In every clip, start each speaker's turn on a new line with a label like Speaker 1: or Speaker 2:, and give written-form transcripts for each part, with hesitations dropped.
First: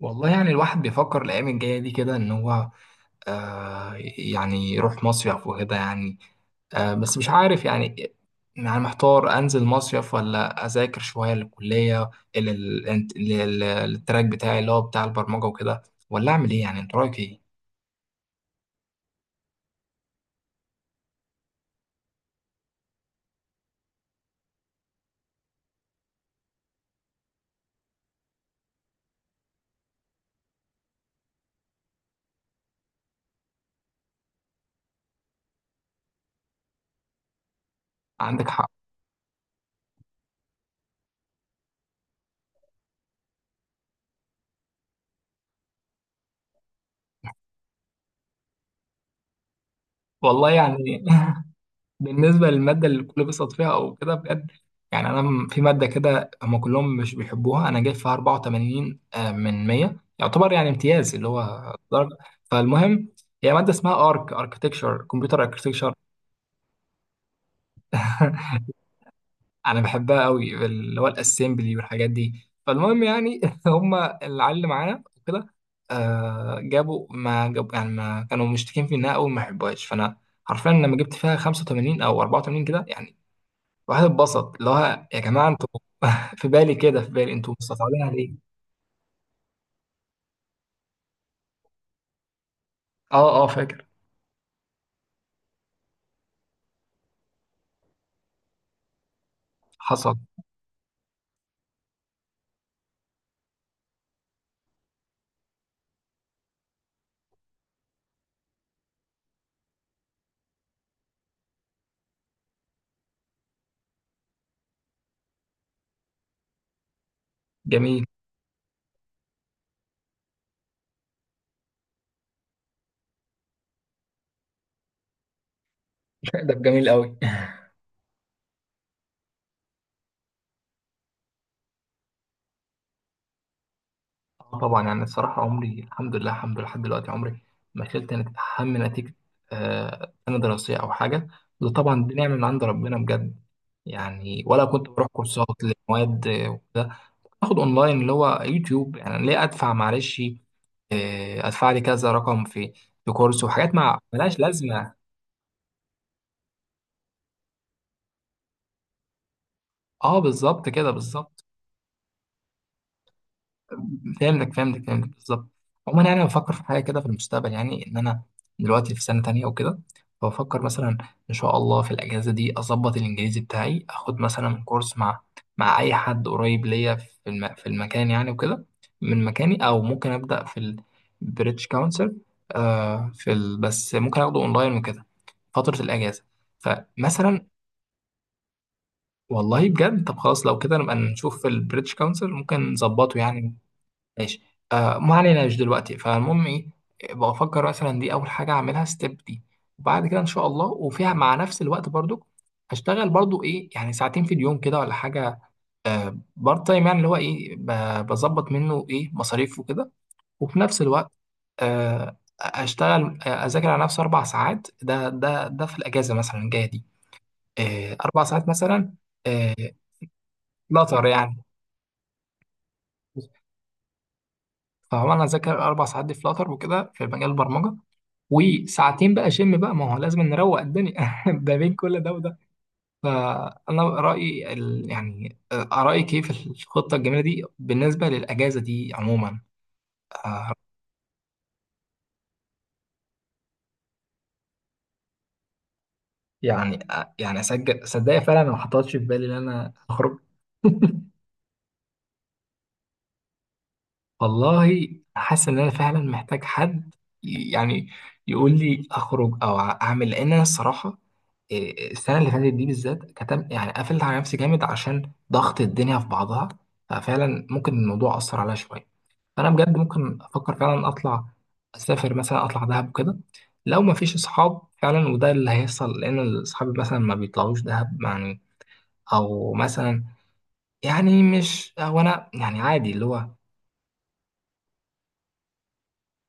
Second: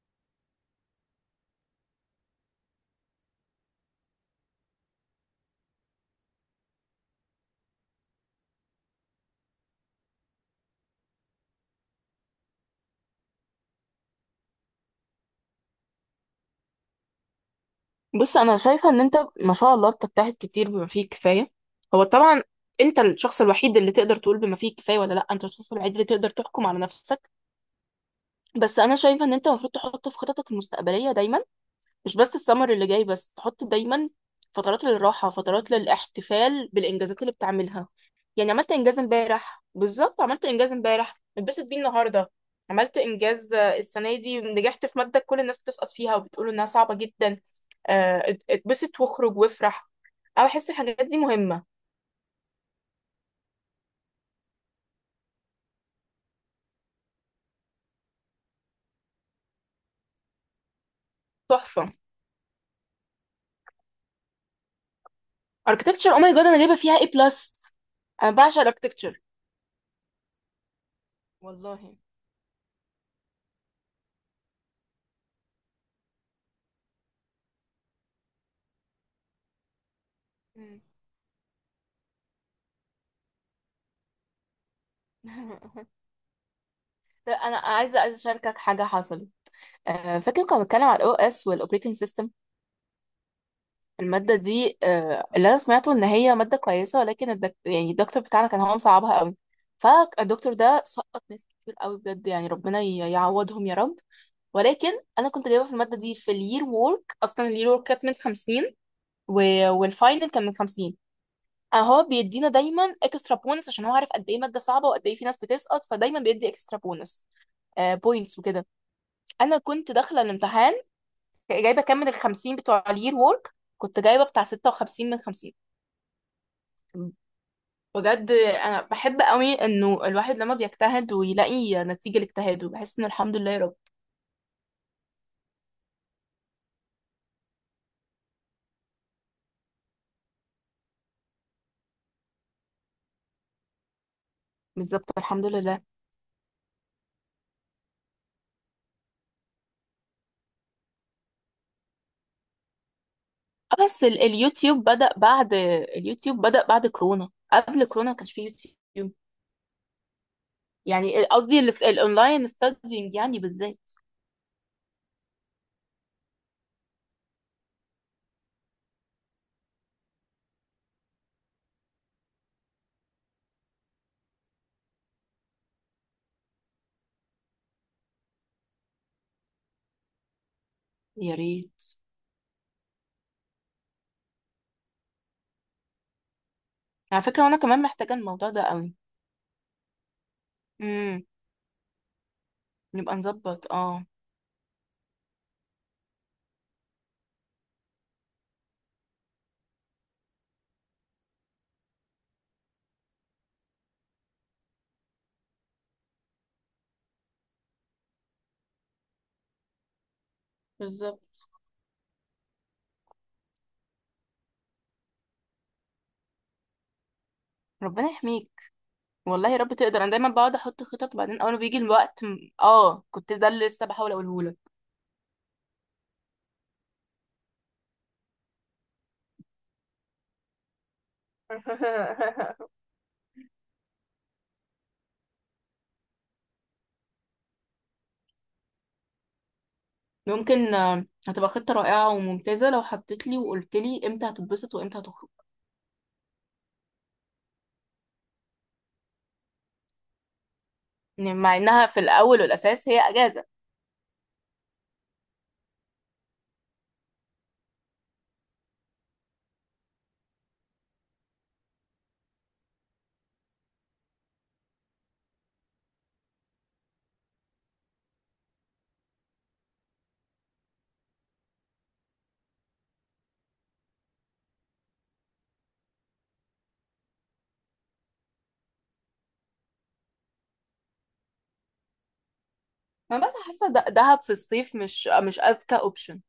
Speaker 1: والله يعني الواحد بيفكر الأيام الجاية دي كده إن هو يعني يروح مصيف وكده يعني. بس مش عارف يعني. يعني محتار أنزل مصيف ولا أذاكر شوية للكلية، لل- لل- للتراك بتاعي اللي هو بتاع البرمجة وكده، ولا أعمل إيه؟ يعني أنت رأيك إيه؟
Speaker 2: بص، انا شايفه ان انت ما شاء الله بتجتهد كتير بما فيه الكفايه. هو طبعا انت الشخص الوحيد اللي تقدر تقول بما فيه الكفايه ولا لا. انت الشخص الوحيد اللي تقدر تحكم على نفسك. بس انا شايفه ان انت المفروض تحط في خططك المستقبليه دايما، مش بس السمر اللي جاي، بس تحط دايما فترات للراحة، فترات للاحتفال بالإنجازات اللي بتعملها.
Speaker 1: عندك
Speaker 2: يعني
Speaker 1: حق.
Speaker 2: عملت إنجاز امبارح بالظبط، عملت إنجاز امبارح اتبسط بيه النهاردة. عملت إنجاز السنة دي نجحت في مادة كل الناس بتسقط فيها وبتقول إنها صعبة جدا. اتبسط واخرج وافرح. أنا
Speaker 1: والله
Speaker 2: بحس الحاجات
Speaker 1: يعني،
Speaker 2: دي مهمة.
Speaker 1: بالنسبة للمادة اللي الكل بيسقط فيها أو كده بجد، يعني في مادة كده هما كلهم مش بيحبوها، أنا جايب فيها 84 من 100، يعتبر يعني امتياز اللي هو
Speaker 2: تحفة.
Speaker 1: درجة. فالمهم، هي مادة اسمها أركتكشر، كمبيوتر أركتكشر.
Speaker 2: Architecture, oh my god، أنا جايبة فيها A plus. أنا بعشق الاركتكتشر.
Speaker 1: أنا بحبها قوي اللي هو الأسمبلي
Speaker 2: والله.
Speaker 1: والحاجات دي. فالمهم يعني هما العيال اللي معانا وكده جابوا ما جابوا، يعني ما كانوا مشتكين في إنها أوي، ما يحبوهاش. فأنا حرفيا
Speaker 2: مم.
Speaker 1: لما جبت فيها 85 أو 84 كده يعني الواحد اتبسط، اللي هو يا جماعه انتوا في بالي كده، في بالي
Speaker 2: لا،
Speaker 1: انتوا
Speaker 2: أنا عايزة
Speaker 1: مستصعبينها
Speaker 2: عايزة
Speaker 1: ليه؟
Speaker 2: أشاركك حاجة حصلت. فاكر كنا بنتكلم على الاو اس والاوبريتنج سيستم؟
Speaker 1: اه اه فاكر.
Speaker 2: الماده دي، اللي انا سمعته ان هي ماده كويسه، ولكن يعني الدكتور بتاعنا كان هو مصعبها قوي.
Speaker 1: حصل.
Speaker 2: فالدكتور ده سقط ناس كتير قوي بجد. يعني ربنا يعوضهم يا رب. ولكن انا كنت جايبه في الماده دي في الير وورك، اصلا الير وورك كانت من 50، و... والفاينل كان من 50. هو بيدينا دايما اكسترا بونس عشان هو عارف قد ايه ماده صعبه وقد ايه في ناس بتسقط، فدايما بيدي اكسترا بونس
Speaker 1: جميل.
Speaker 2: بوينتس وكده. انا كنت داخله الامتحان جايبه كام من الخمسين بتوع الير وورك، كنت جايبه بتاع ستة وخمسين من خمسين.
Speaker 1: ده جميل قوي.
Speaker 2: بجد انا بحب قوي انه الواحد لما بيجتهد ويلاقي نتيجه لاجتهاده، بحس انه الحمد لله يا رب.
Speaker 1: اه طبعا، يعني الصراحه، عمري الحمد لله الحمد لله لحد دلوقتي، عمري ما شلت هم نتيجه سنه دراسيه او حاجه. وده طبعا دي نعمه من عند ربنا بجد. يعني ولا كنت بروح
Speaker 2: بالظبط،
Speaker 1: كورسات
Speaker 2: الحمد لله.
Speaker 1: لمواد، وكده. باخد اونلاين اللي هو يوتيوب. يعني ليه ادفع؟ معلش ادفع لي كذا رقم في كورس وحاجات مع
Speaker 2: بس
Speaker 1: ملهاش
Speaker 2: اليوتيوب
Speaker 1: لازمه.
Speaker 2: بدأ بعد. اليوتيوب بدأ بعد كورونا، قبل كورونا ما كانش فيه يوتيوب.
Speaker 1: اه بالظبط كده
Speaker 2: يعني
Speaker 1: بالظبط.
Speaker 2: قصدي الاونلاين ستادينج يعني بالذات.
Speaker 1: فهمتك فهمتك فهمتك بالظبط. عموما يعني أنا بفكر في حاجه كده في المستقبل، يعني ان انا دلوقتي في سنه تانية وكده، فبفكر مثلا ان شاء الله في الاجازه دي اظبط الانجليزي بتاعي، اخد مثلا كورس مع اي حد قريب ليا في في المكان يعني وكده، من مكاني او ممكن ابدا في
Speaker 2: يا
Speaker 1: البريتش
Speaker 2: ريت.
Speaker 1: كونسل، بس ممكن اخده اونلاين وكده فتره الاجازه.
Speaker 2: على فكره
Speaker 1: فمثلا
Speaker 2: وانا كمان محتاجه الموضوع ده قوي.
Speaker 1: والله بجد، طب خلاص، لو كده نبقى
Speaker 2: امم.
Speaker 1: نشوف البريتش كونسل ممكن
Speaker 2: نبقى
Speaker 1: نظبطه يعني.
Speaker 2: نظبط اه.
Speaker 1: ماشي. ما علينا، مش دلوقتي. فالمهم ايه، بفكر مثلا دي اول حاجه اعملها ستيب دي، وبعد كده ان شاء الله وفيها مع نفس الوقت برضو هشتغل برضو ايه، يعني ساعتين في اليوم كده ولا حاجه، بارت تايم، يعني اللي هو ايه، بظبط منه ايه مصاريف وكده، وفي نفس الوقت
Speaker 2: بالظبط.
Speaker 1: آه اشتغل آه، اذاكر على نفسي اربع ساعات ده في الاجازه مثلا الجايه دي،
Speaker 2: ربنا
Speaker 1: اربع ساعات
Speaker 2: يحميك.
Speaker 1: مثلا.
Speaker 2: والله
Speaker 1: آه
Speaker 2: يا رب تقدر. انا دايما بقعد احط
Speaker 1: فلاتر
Speaker 2: خطط وبعدين
Speaker 1: يعني.
Speaker 2: اول ما بيجي الوقت كنت ده اللي لسه بحاول اقوله لك.
Speaker 1: فهو انا اذاكر اربع ساعات دي فلاتر وكده في مجال البرمجه، وساعتين بقى شم بقى، ما هو لازم نروق الدنيا ده بين كل ده وده. فانا رايي ال... يعني آه، رايك ايه في الخطه الجميله دي بالنسبه للاجازه دي عموما؟ آه،
Speaker 2: ممكن، هتبقى خطة رائعة وممتازة لو حطيت لي وقلت لي امتى هتتبسط وامتى هتخرج.
Speaker 1: يعني اسجل، صدقني فعلا أنا ما حطيتش في بالي ان انا اخرج.
Speaker 2: يعني مع انها في الاول والاساس هي اجازة.
Speaker 1: والله حاسس ان انا فعلا محتاج حد يعني يقول لي اخرج او اعمل، لان انا الصراحه السنه اللي فاتت دي بالذات كتم، يعني قفلت على نفسي جامد عشان ضغط الدنيا في بعضها. ففعلا ممكن الموضوع اثر عليا شويه. فانا بجد ممكن افكر فعلا اطلع اسافر مثلا، اطلع دهب وكده لو ما فيش اصحاب فعلا، وده اللي هيحصل لان اصحابي مثلا ما بيطلعوش دهب يعني. او مثلا يعني مش وانا يعني عادي اللي
Speaker 2: انا
Speaker 1: هو
Speaker 2: بس حاسة دهب في الصيف مش اذكى اوبشن.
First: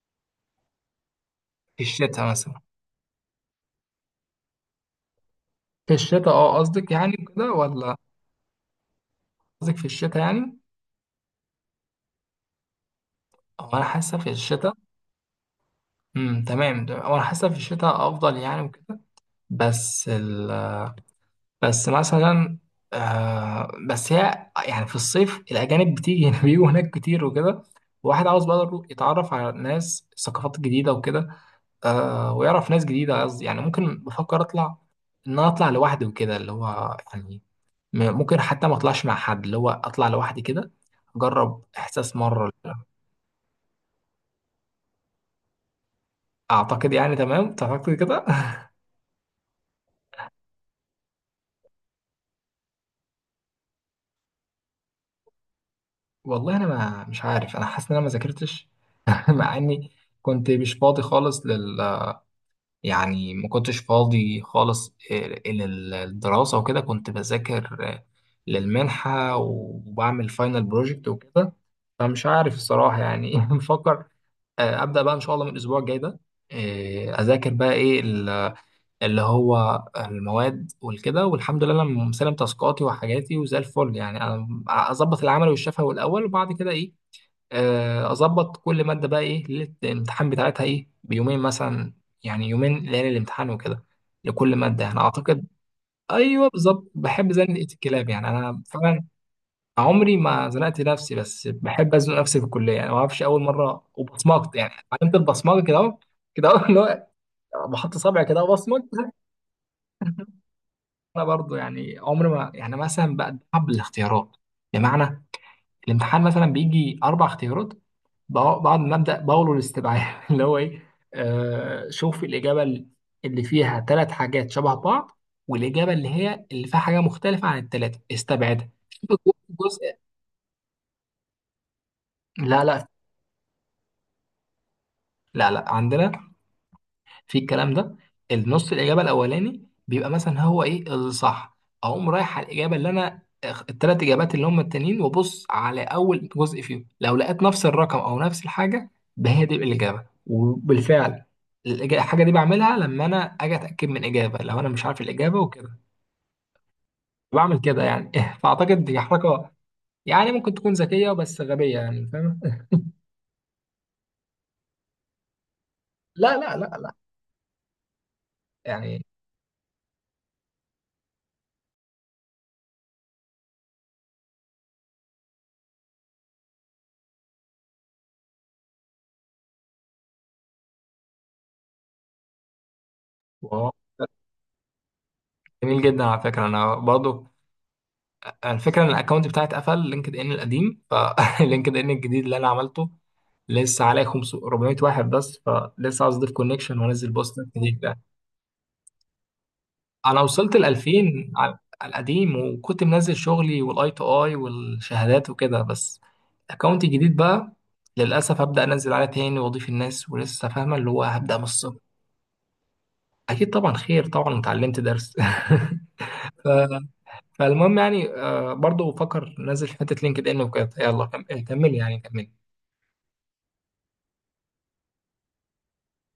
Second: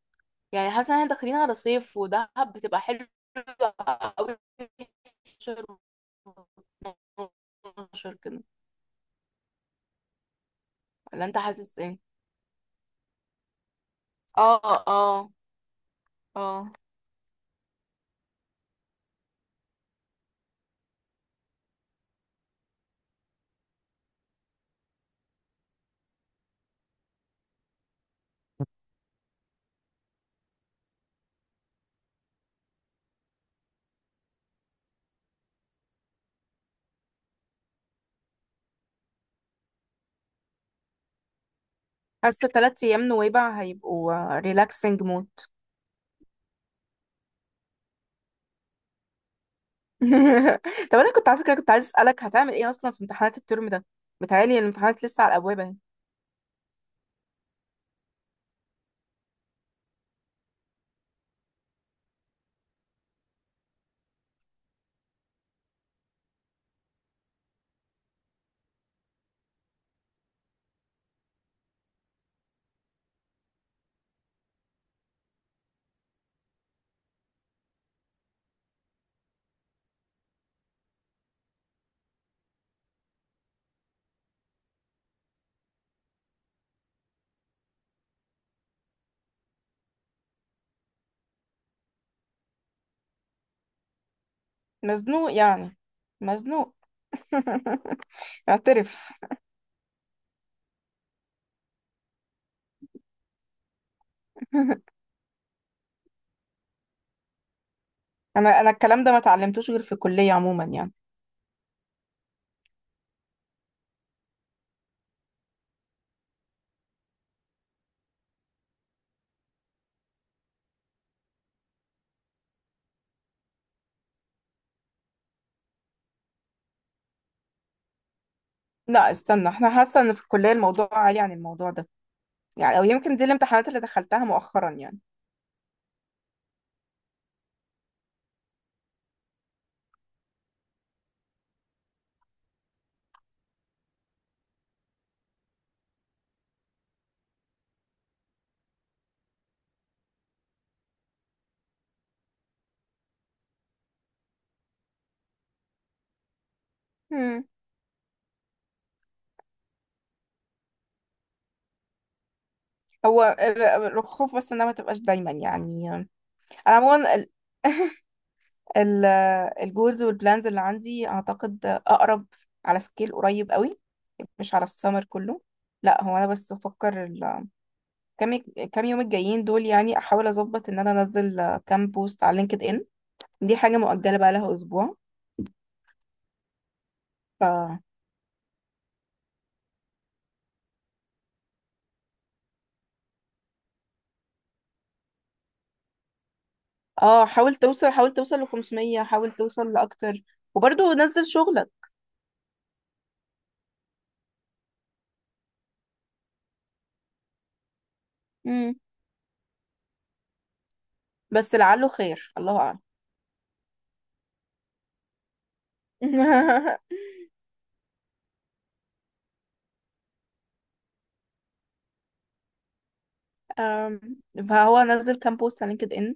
Speaker 2: يعني حاسة ان احنا داخلين على
Speaker 1: في
Speaker 2: صيف،
Speaker 1: الشتاء
Speaker 2: ودهب
Speaker 1: مثلا.
Speaker 2: بتبقى حلوة قوي في 11 و
Speaker 1: في الشتاء اه قصدك يعني كده ولا؟
Speaker 2: 12 كده.
Speaker 1: قصدك في الشتاء يعني.
Speaker 2: ولا انت حاسس ايه؟
Speaker 1: هو انا حاسه في
Speaker 2: اه،
Speaker 1: الشتاء.
Speaker 2: اه، اه.
Speaker 1: تمام هو انا حاسه في الشتاء افضل يعني وكده. بس بس مثلا بس هي يعني في الصيف الاجانب بتيجي بيجوا هناك كتير وكده، واحد عاوز بقى يروح يتعرف على ناس ثقافات جديده وكده، ويعرف ناس جديده. قصدي يعني ممكن بفكر اطلع ان انا اطلع لوحدي وكده، اللي هو يعني ممكن حتى ما اطلعش مع حد، اللي هو اطلع لوحدي كده اجرب احساس
Speaker 2: حاسه
Speaker 1: مره.
Speaker 2: ثلاث ايام نويبع هيبقوا ريلاكسنج مود.
Speaker 1: اعتقد يعني تمام، تعتقد كده؟
Speaker 2: طب انا كنت على فكره كنت عايز اسالك هتعمل ايه اصلا في امتحانات الترم ده. متهيألي الامتحانات لسه على الابواب اهي.
Speaker 1: والله انا ما مش عارف، انا حاسس ان انا ما ذاكرتش. مع اني كنت مش فاضي خالص يعني ما كنتش فاضي خالص للدراسه وكده. كنت بذاكر للمنحه وبعمل فاينل بروجكت وكده. فمش عارف الصراحه يعني. بفكر ابدا بقى ان شاء الله من الاسبوع الجاي ده، اذاكر بقى ايه اللي هو المواد والكده. والحمد لله انا مسلم تاسكاتي وحاجاتي وزي الفل، يعني انا اظبط العمل والشفوي الاول وبعد كده ايه، اظبط كل ماده بقى ايه ليله الامتحان بتاعتها، ايه بيومين مثلا يعني، يومين ليالي الامتحان وكده لكل ماده يعني
Speaker 2: مزنوق
Speaker 1: اعتقد.
Speaker 2: يعني.
Speaker 1: ايوه
Speaker 2: مزنوق.
Speaker 1: بالظبط، بحب زنقه الكلاب يعني انا فعلا.
Speaker 2: اعترف.
Speaker 1: عمري ما زنقت نفسي، بس بحب ازنق نفسي في الكليه يعني، ما اعرفش اول مره وبصمجت يعني. عملت البصمجه كده اهو، كده اهو اللي هو بحط صبعي كده
Speaker 2: انا
Speaker 1: وبصمج.
Speaker 2: الكلام ده ما اتعلمتوش غير في الكليه عموما يعني.
Speaker 1: انا برضو يعني عمر ما يعني مثلا بتعب بالاختيارات، بمعنى الامتحان مثلا بيجي اربع اختيارات، بعد ما ابدا بقوله الاستبعاد اللي هو ايه، شوف الاجابه اللي فيها ثلاث حاجات شبه بعض، والاجابه اللي هي اللي فيها حاجه مختلفه عن الثلاثه استبعدها
Speaker 2: لا
Speaker 1: شوف
Speaker 2: استنى، احنا
Speaker 1: الجزء.
Speaker 2: حاسه ان في الكليه الموضوع عالي عن الموضوع ده
Speaker 1: لا
Speaker 2: يعني. او
Speaker 1: لا
Speaker 2: يمكن دي الامتحانات اللي دخلتها مؤخرا يعني.
Speaker 1: لا لا، عندنا في الكلام ده النص الاجابه الاولاني بيبقى مثلا هو ايه الصح اقوم رايح على الاجابه اللي انا الثلاث اجابات اللي هم التانيين وابص على اول جزء فيهم لو لقيت نفس الرقم او نفس الحاجه ده هي دي الاجابه وبالفعل الإجا- الحاجه دي بعملها لما انا اجي اتاكد من اجابه لو انا مش عارف الاجابه وكده
Speaker 2: مم.
Speaker 1: بعمل كده يعني فاعتقد دي حركه يعني ممكن تكون ذكيه بس غبيه يعني فاهم
Speaker 2: هو الخوف بس انها ما تبقاش دايما يعني.
Speaker 1: لا لا لا
Speaker 2: انا
Speaker 1: لا
Speaker 2: عموما
Speaker 1: يعني
Speaker 2: الجولز والبلانز اللي عندي اعتقد اقرب على سكيل قريب قوي، مش على السمر كله. لا هو انا بس بفكر كام، كام يوم الجايين دول. يعني احاول اظبط ان انا انزل كام بوست على لينكد ان. دي
Speaker 1: واو.
Speaker 2: حاجه مؤجله بقى لها اسبوع.
Speaker 1: جميل جدا، على فكره انا برضو،
Speaker 2: ف
Speaker 1: الفكره ان الاكونت بتاعي اتقفل، لينكد ان القديم، فلينكد ان الجديد اللي انا عملته لسه عليه 500 400 واحد بس، فلسه عاوز اضيف كونكشن وانزل
Speaker 2: اه
Speaker 1: بوست
Speaker 2: حاول
Speaker 1: جديد
Speaker 2: توصل،
Speaker 1: ده.
Speaker 2: حاول توصل ل 500، حاول توصل لاكتر.
Speaker 1: انا وصلت ل
Speaker 2: وبرضه نزل
Speaker 1: 2000
Speaker 2: شغلك.
Speaker 1: على القديم، وكنت منزل شغلي والاي تو اي والشهادات وكده. بس الاكونت الجديد بقى للاسف هبدا
Speaker 2: امم.
Speaker 1: انزل عليه تاني واضيف الناس ولسه فاهمه اللي هو هبدا من
Speaker 2: بس
Speaker 1: الصفر.
Speaker 2: لعله خير، الله اعلم.
Speaker 1: اكيد طبعا خير، طبعا اتعلمت درس. ف فالمهم يعني برضه بفكر نزل حته لينكد ان وكده. يلا كملي يعني كملي.
Speaker 2: أم، فهو نزل كام بوست على لينكد ان.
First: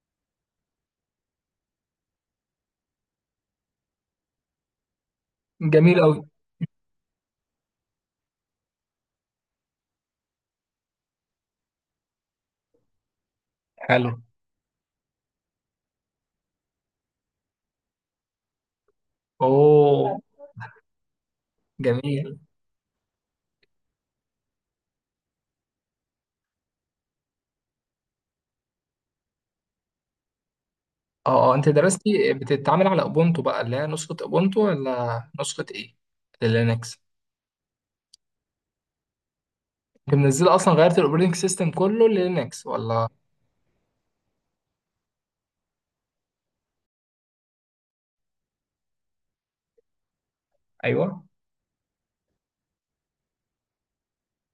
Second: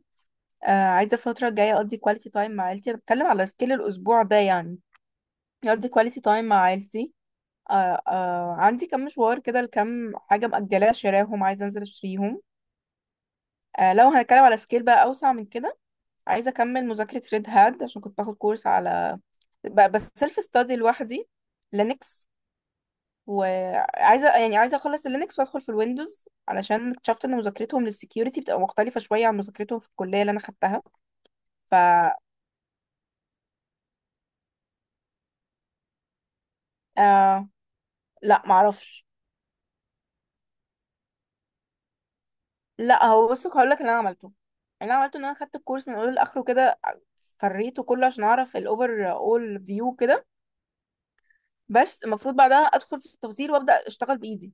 Speaker 2: آه، عايزه الفتره الجايه اقضي كواليتي تايم مع عيلتي. انا بتكلم على سكيل الاسبوع ده يعني. اقضي
Speaker 1: جميل قوي.
Speaker 2: كواليتي تايم مع عيلتي. آه، آه، عندي كام مشوار كده لكام حاجه مأجلاه شراهم، عايزه انزل اشتريهم. آه لو
Speaker 1: حلو.
Speaker 2: هنتكلم على سكيل بقى اوسع من كده، عايزه اكمل مذاكره ريد هاد عشان كنت باخد كورس على بس
Speaker 1: اوه.
Speaker 2: سيلف ستادي لوحدي. لينكس.
Speaker 1: جميل.
Speaker 2: وعايزه يعني عايزه اخلص اللينكس وادخل في الويندوز علشان اكتشفت ان مذاكرتهم للسكيورتي بتبقى مختلفه شويه عن مذاكرتهم في الكليه اللي انا خدتها.
Speaker 1: اه اه انت
Speaker 2: ف
Speaker 1: درستي بتتعامل على اوبونتو بقى اللي هي نسخه اوبونتو ولا نسخه ايه؟ لينكس.
Speaker 2: آه لا، معرفش.
Speaker 1: انت منزله اصلا؟ غيرت الاوبريتنج سيستم كله للينكس
Speaker 2: لا
Speaker 1: ولا؟
Speaker 2: هو بص هقول لك اللي انا عملته. اللي انا عملته ان انا خدت الكورس من اوله لاخره كده، فريته كله عشان اعرف الاوفر اول فيو كده.
Speaker 1: ايوه.
Speaker 2: بس المفروض بعدها ادخل في التفاصيل وابدا اشتغل بايدي.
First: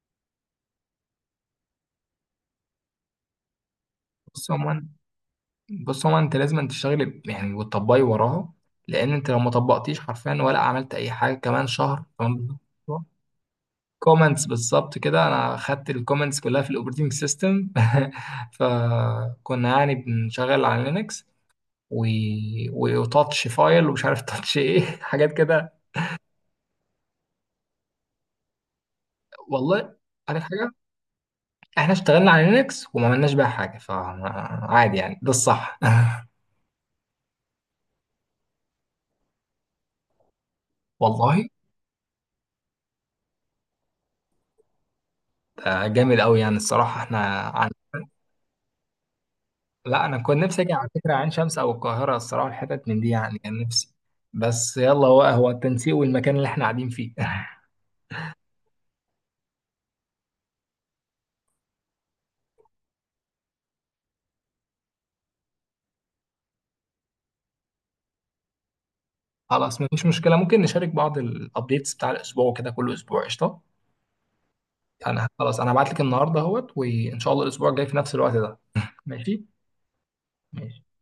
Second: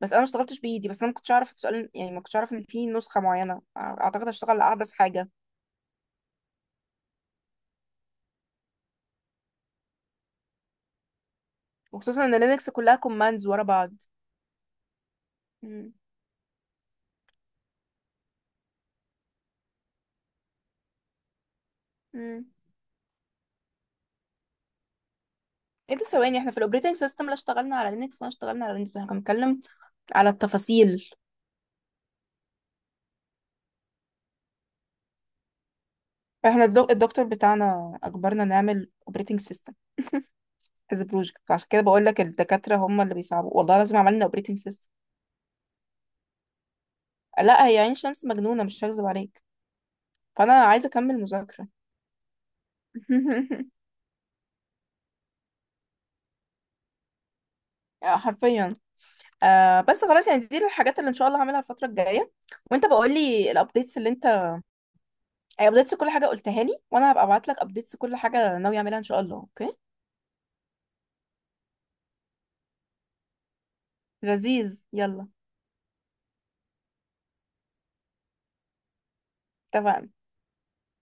Speaker 2: بس انا ما اشتغلتش بايدي. بس انا ما كنتش اعرف السؤال يعني. ما كنتش اعرف ان في نسخه معينه. اعتقد اشتغل
Speaker 1: بص
Speaker 2: على
Speaker 1: عموما
Speaker 2: احدث حاجه.
Speaker 1: بص عموما انت لازم تشتغلي يعني وتطبقي وراها، لان انت لو ما طبقتيش حرفيا ولا عملت اي حاجه كمان شهر
Speaker 2: وخصوصا ان
Speaker 1: كمان.
Speaker 2: لينكس كلها كوماندز ورا بعض.
Speaker 1: كومنتس بالظبط كده، انا خدت
Speaker 2: امم،
Speaker 1: الكومنتس كلها في الاوبريتنج سيستم. فكنا يعني بنشغل على لينكس و...
Speaker 2: امم.
Speaker 1: وتاتش فايل ومش عارف تاتش ايه حاجات كده.
Speaker 2: ايه ده، ثواني، احنا في الاوبريتنج سيستم لا اشتغلنا على لينكس ولا اشتغلنا على ويندوز. احنا كنا بنتكلم
Speaker 1: والله
Speaker 2: على
Speaker 1: عارف حاجه،
Speaker 2: التفاصيل.
Speaker 1: احنا اشتغلنا على لينكس وما عملناش بيها حاجه، فعادي يعني، ده الصح.
Speaker 2: احنا الدكتور بتاعنا اجبرنا نعمل اوبريتنج سيستم از
Speaker 1: والله
Speaker 2: بروجكت. عشان كده بقول لك الدكاتره هم اللي بيصعبوا. والله لازم عملنا اوبريتنج سيستم.
Speaker 1: ده جامد قوي يعني الصراحه
Speaker 2: لا هي عين شمس مجنونه، مش هكذب عليك.
Speaker 1: لا انا كنت
Speaker 2: فانا
Speaker 1: نفسي اجي
Speaker 2: عايزه
Speaker 1: على فكره
Speaker 2: اكمل
Speaker 1: عين شمس
Speaker 2: مذاكره.
Speaker 1: او القاهره الصراحه، الحتت من دي يعني كان نفسي. بس يلا، هو هو التنسيق والمكان اللي احنا قاعدين فيه.
Speaker 2: حرفيا. آه بس خلاص يعني، دي الحاجات اللي ان شاء الله هعملها الفتره الجايه. وانت بقول لي الابديتس اللي انت، ابديتس كل حاجه قلتها لي، وانا هبقى ابعت لك ابديتس كل حاجه ناوي اعملها ان شاء الله. اوكي،
Speaker 1: خلاص مفيش مشكلة، ممكن نشارك بعض الابديتس بتاع الاسبوع وكده كل اسبوع، قشطة.
Speaker 2: لذيذ،
Speaker 1: انا
Speaker 2: يلا.
Speaker 1: خلاص، انا هبعت لك النهاردة اهوت وان شاء الله الاسبوع الجاي في نفس الوقت ده. ماشي.
Speaker 2: اتفقنا.
Speaker 1: ماشي.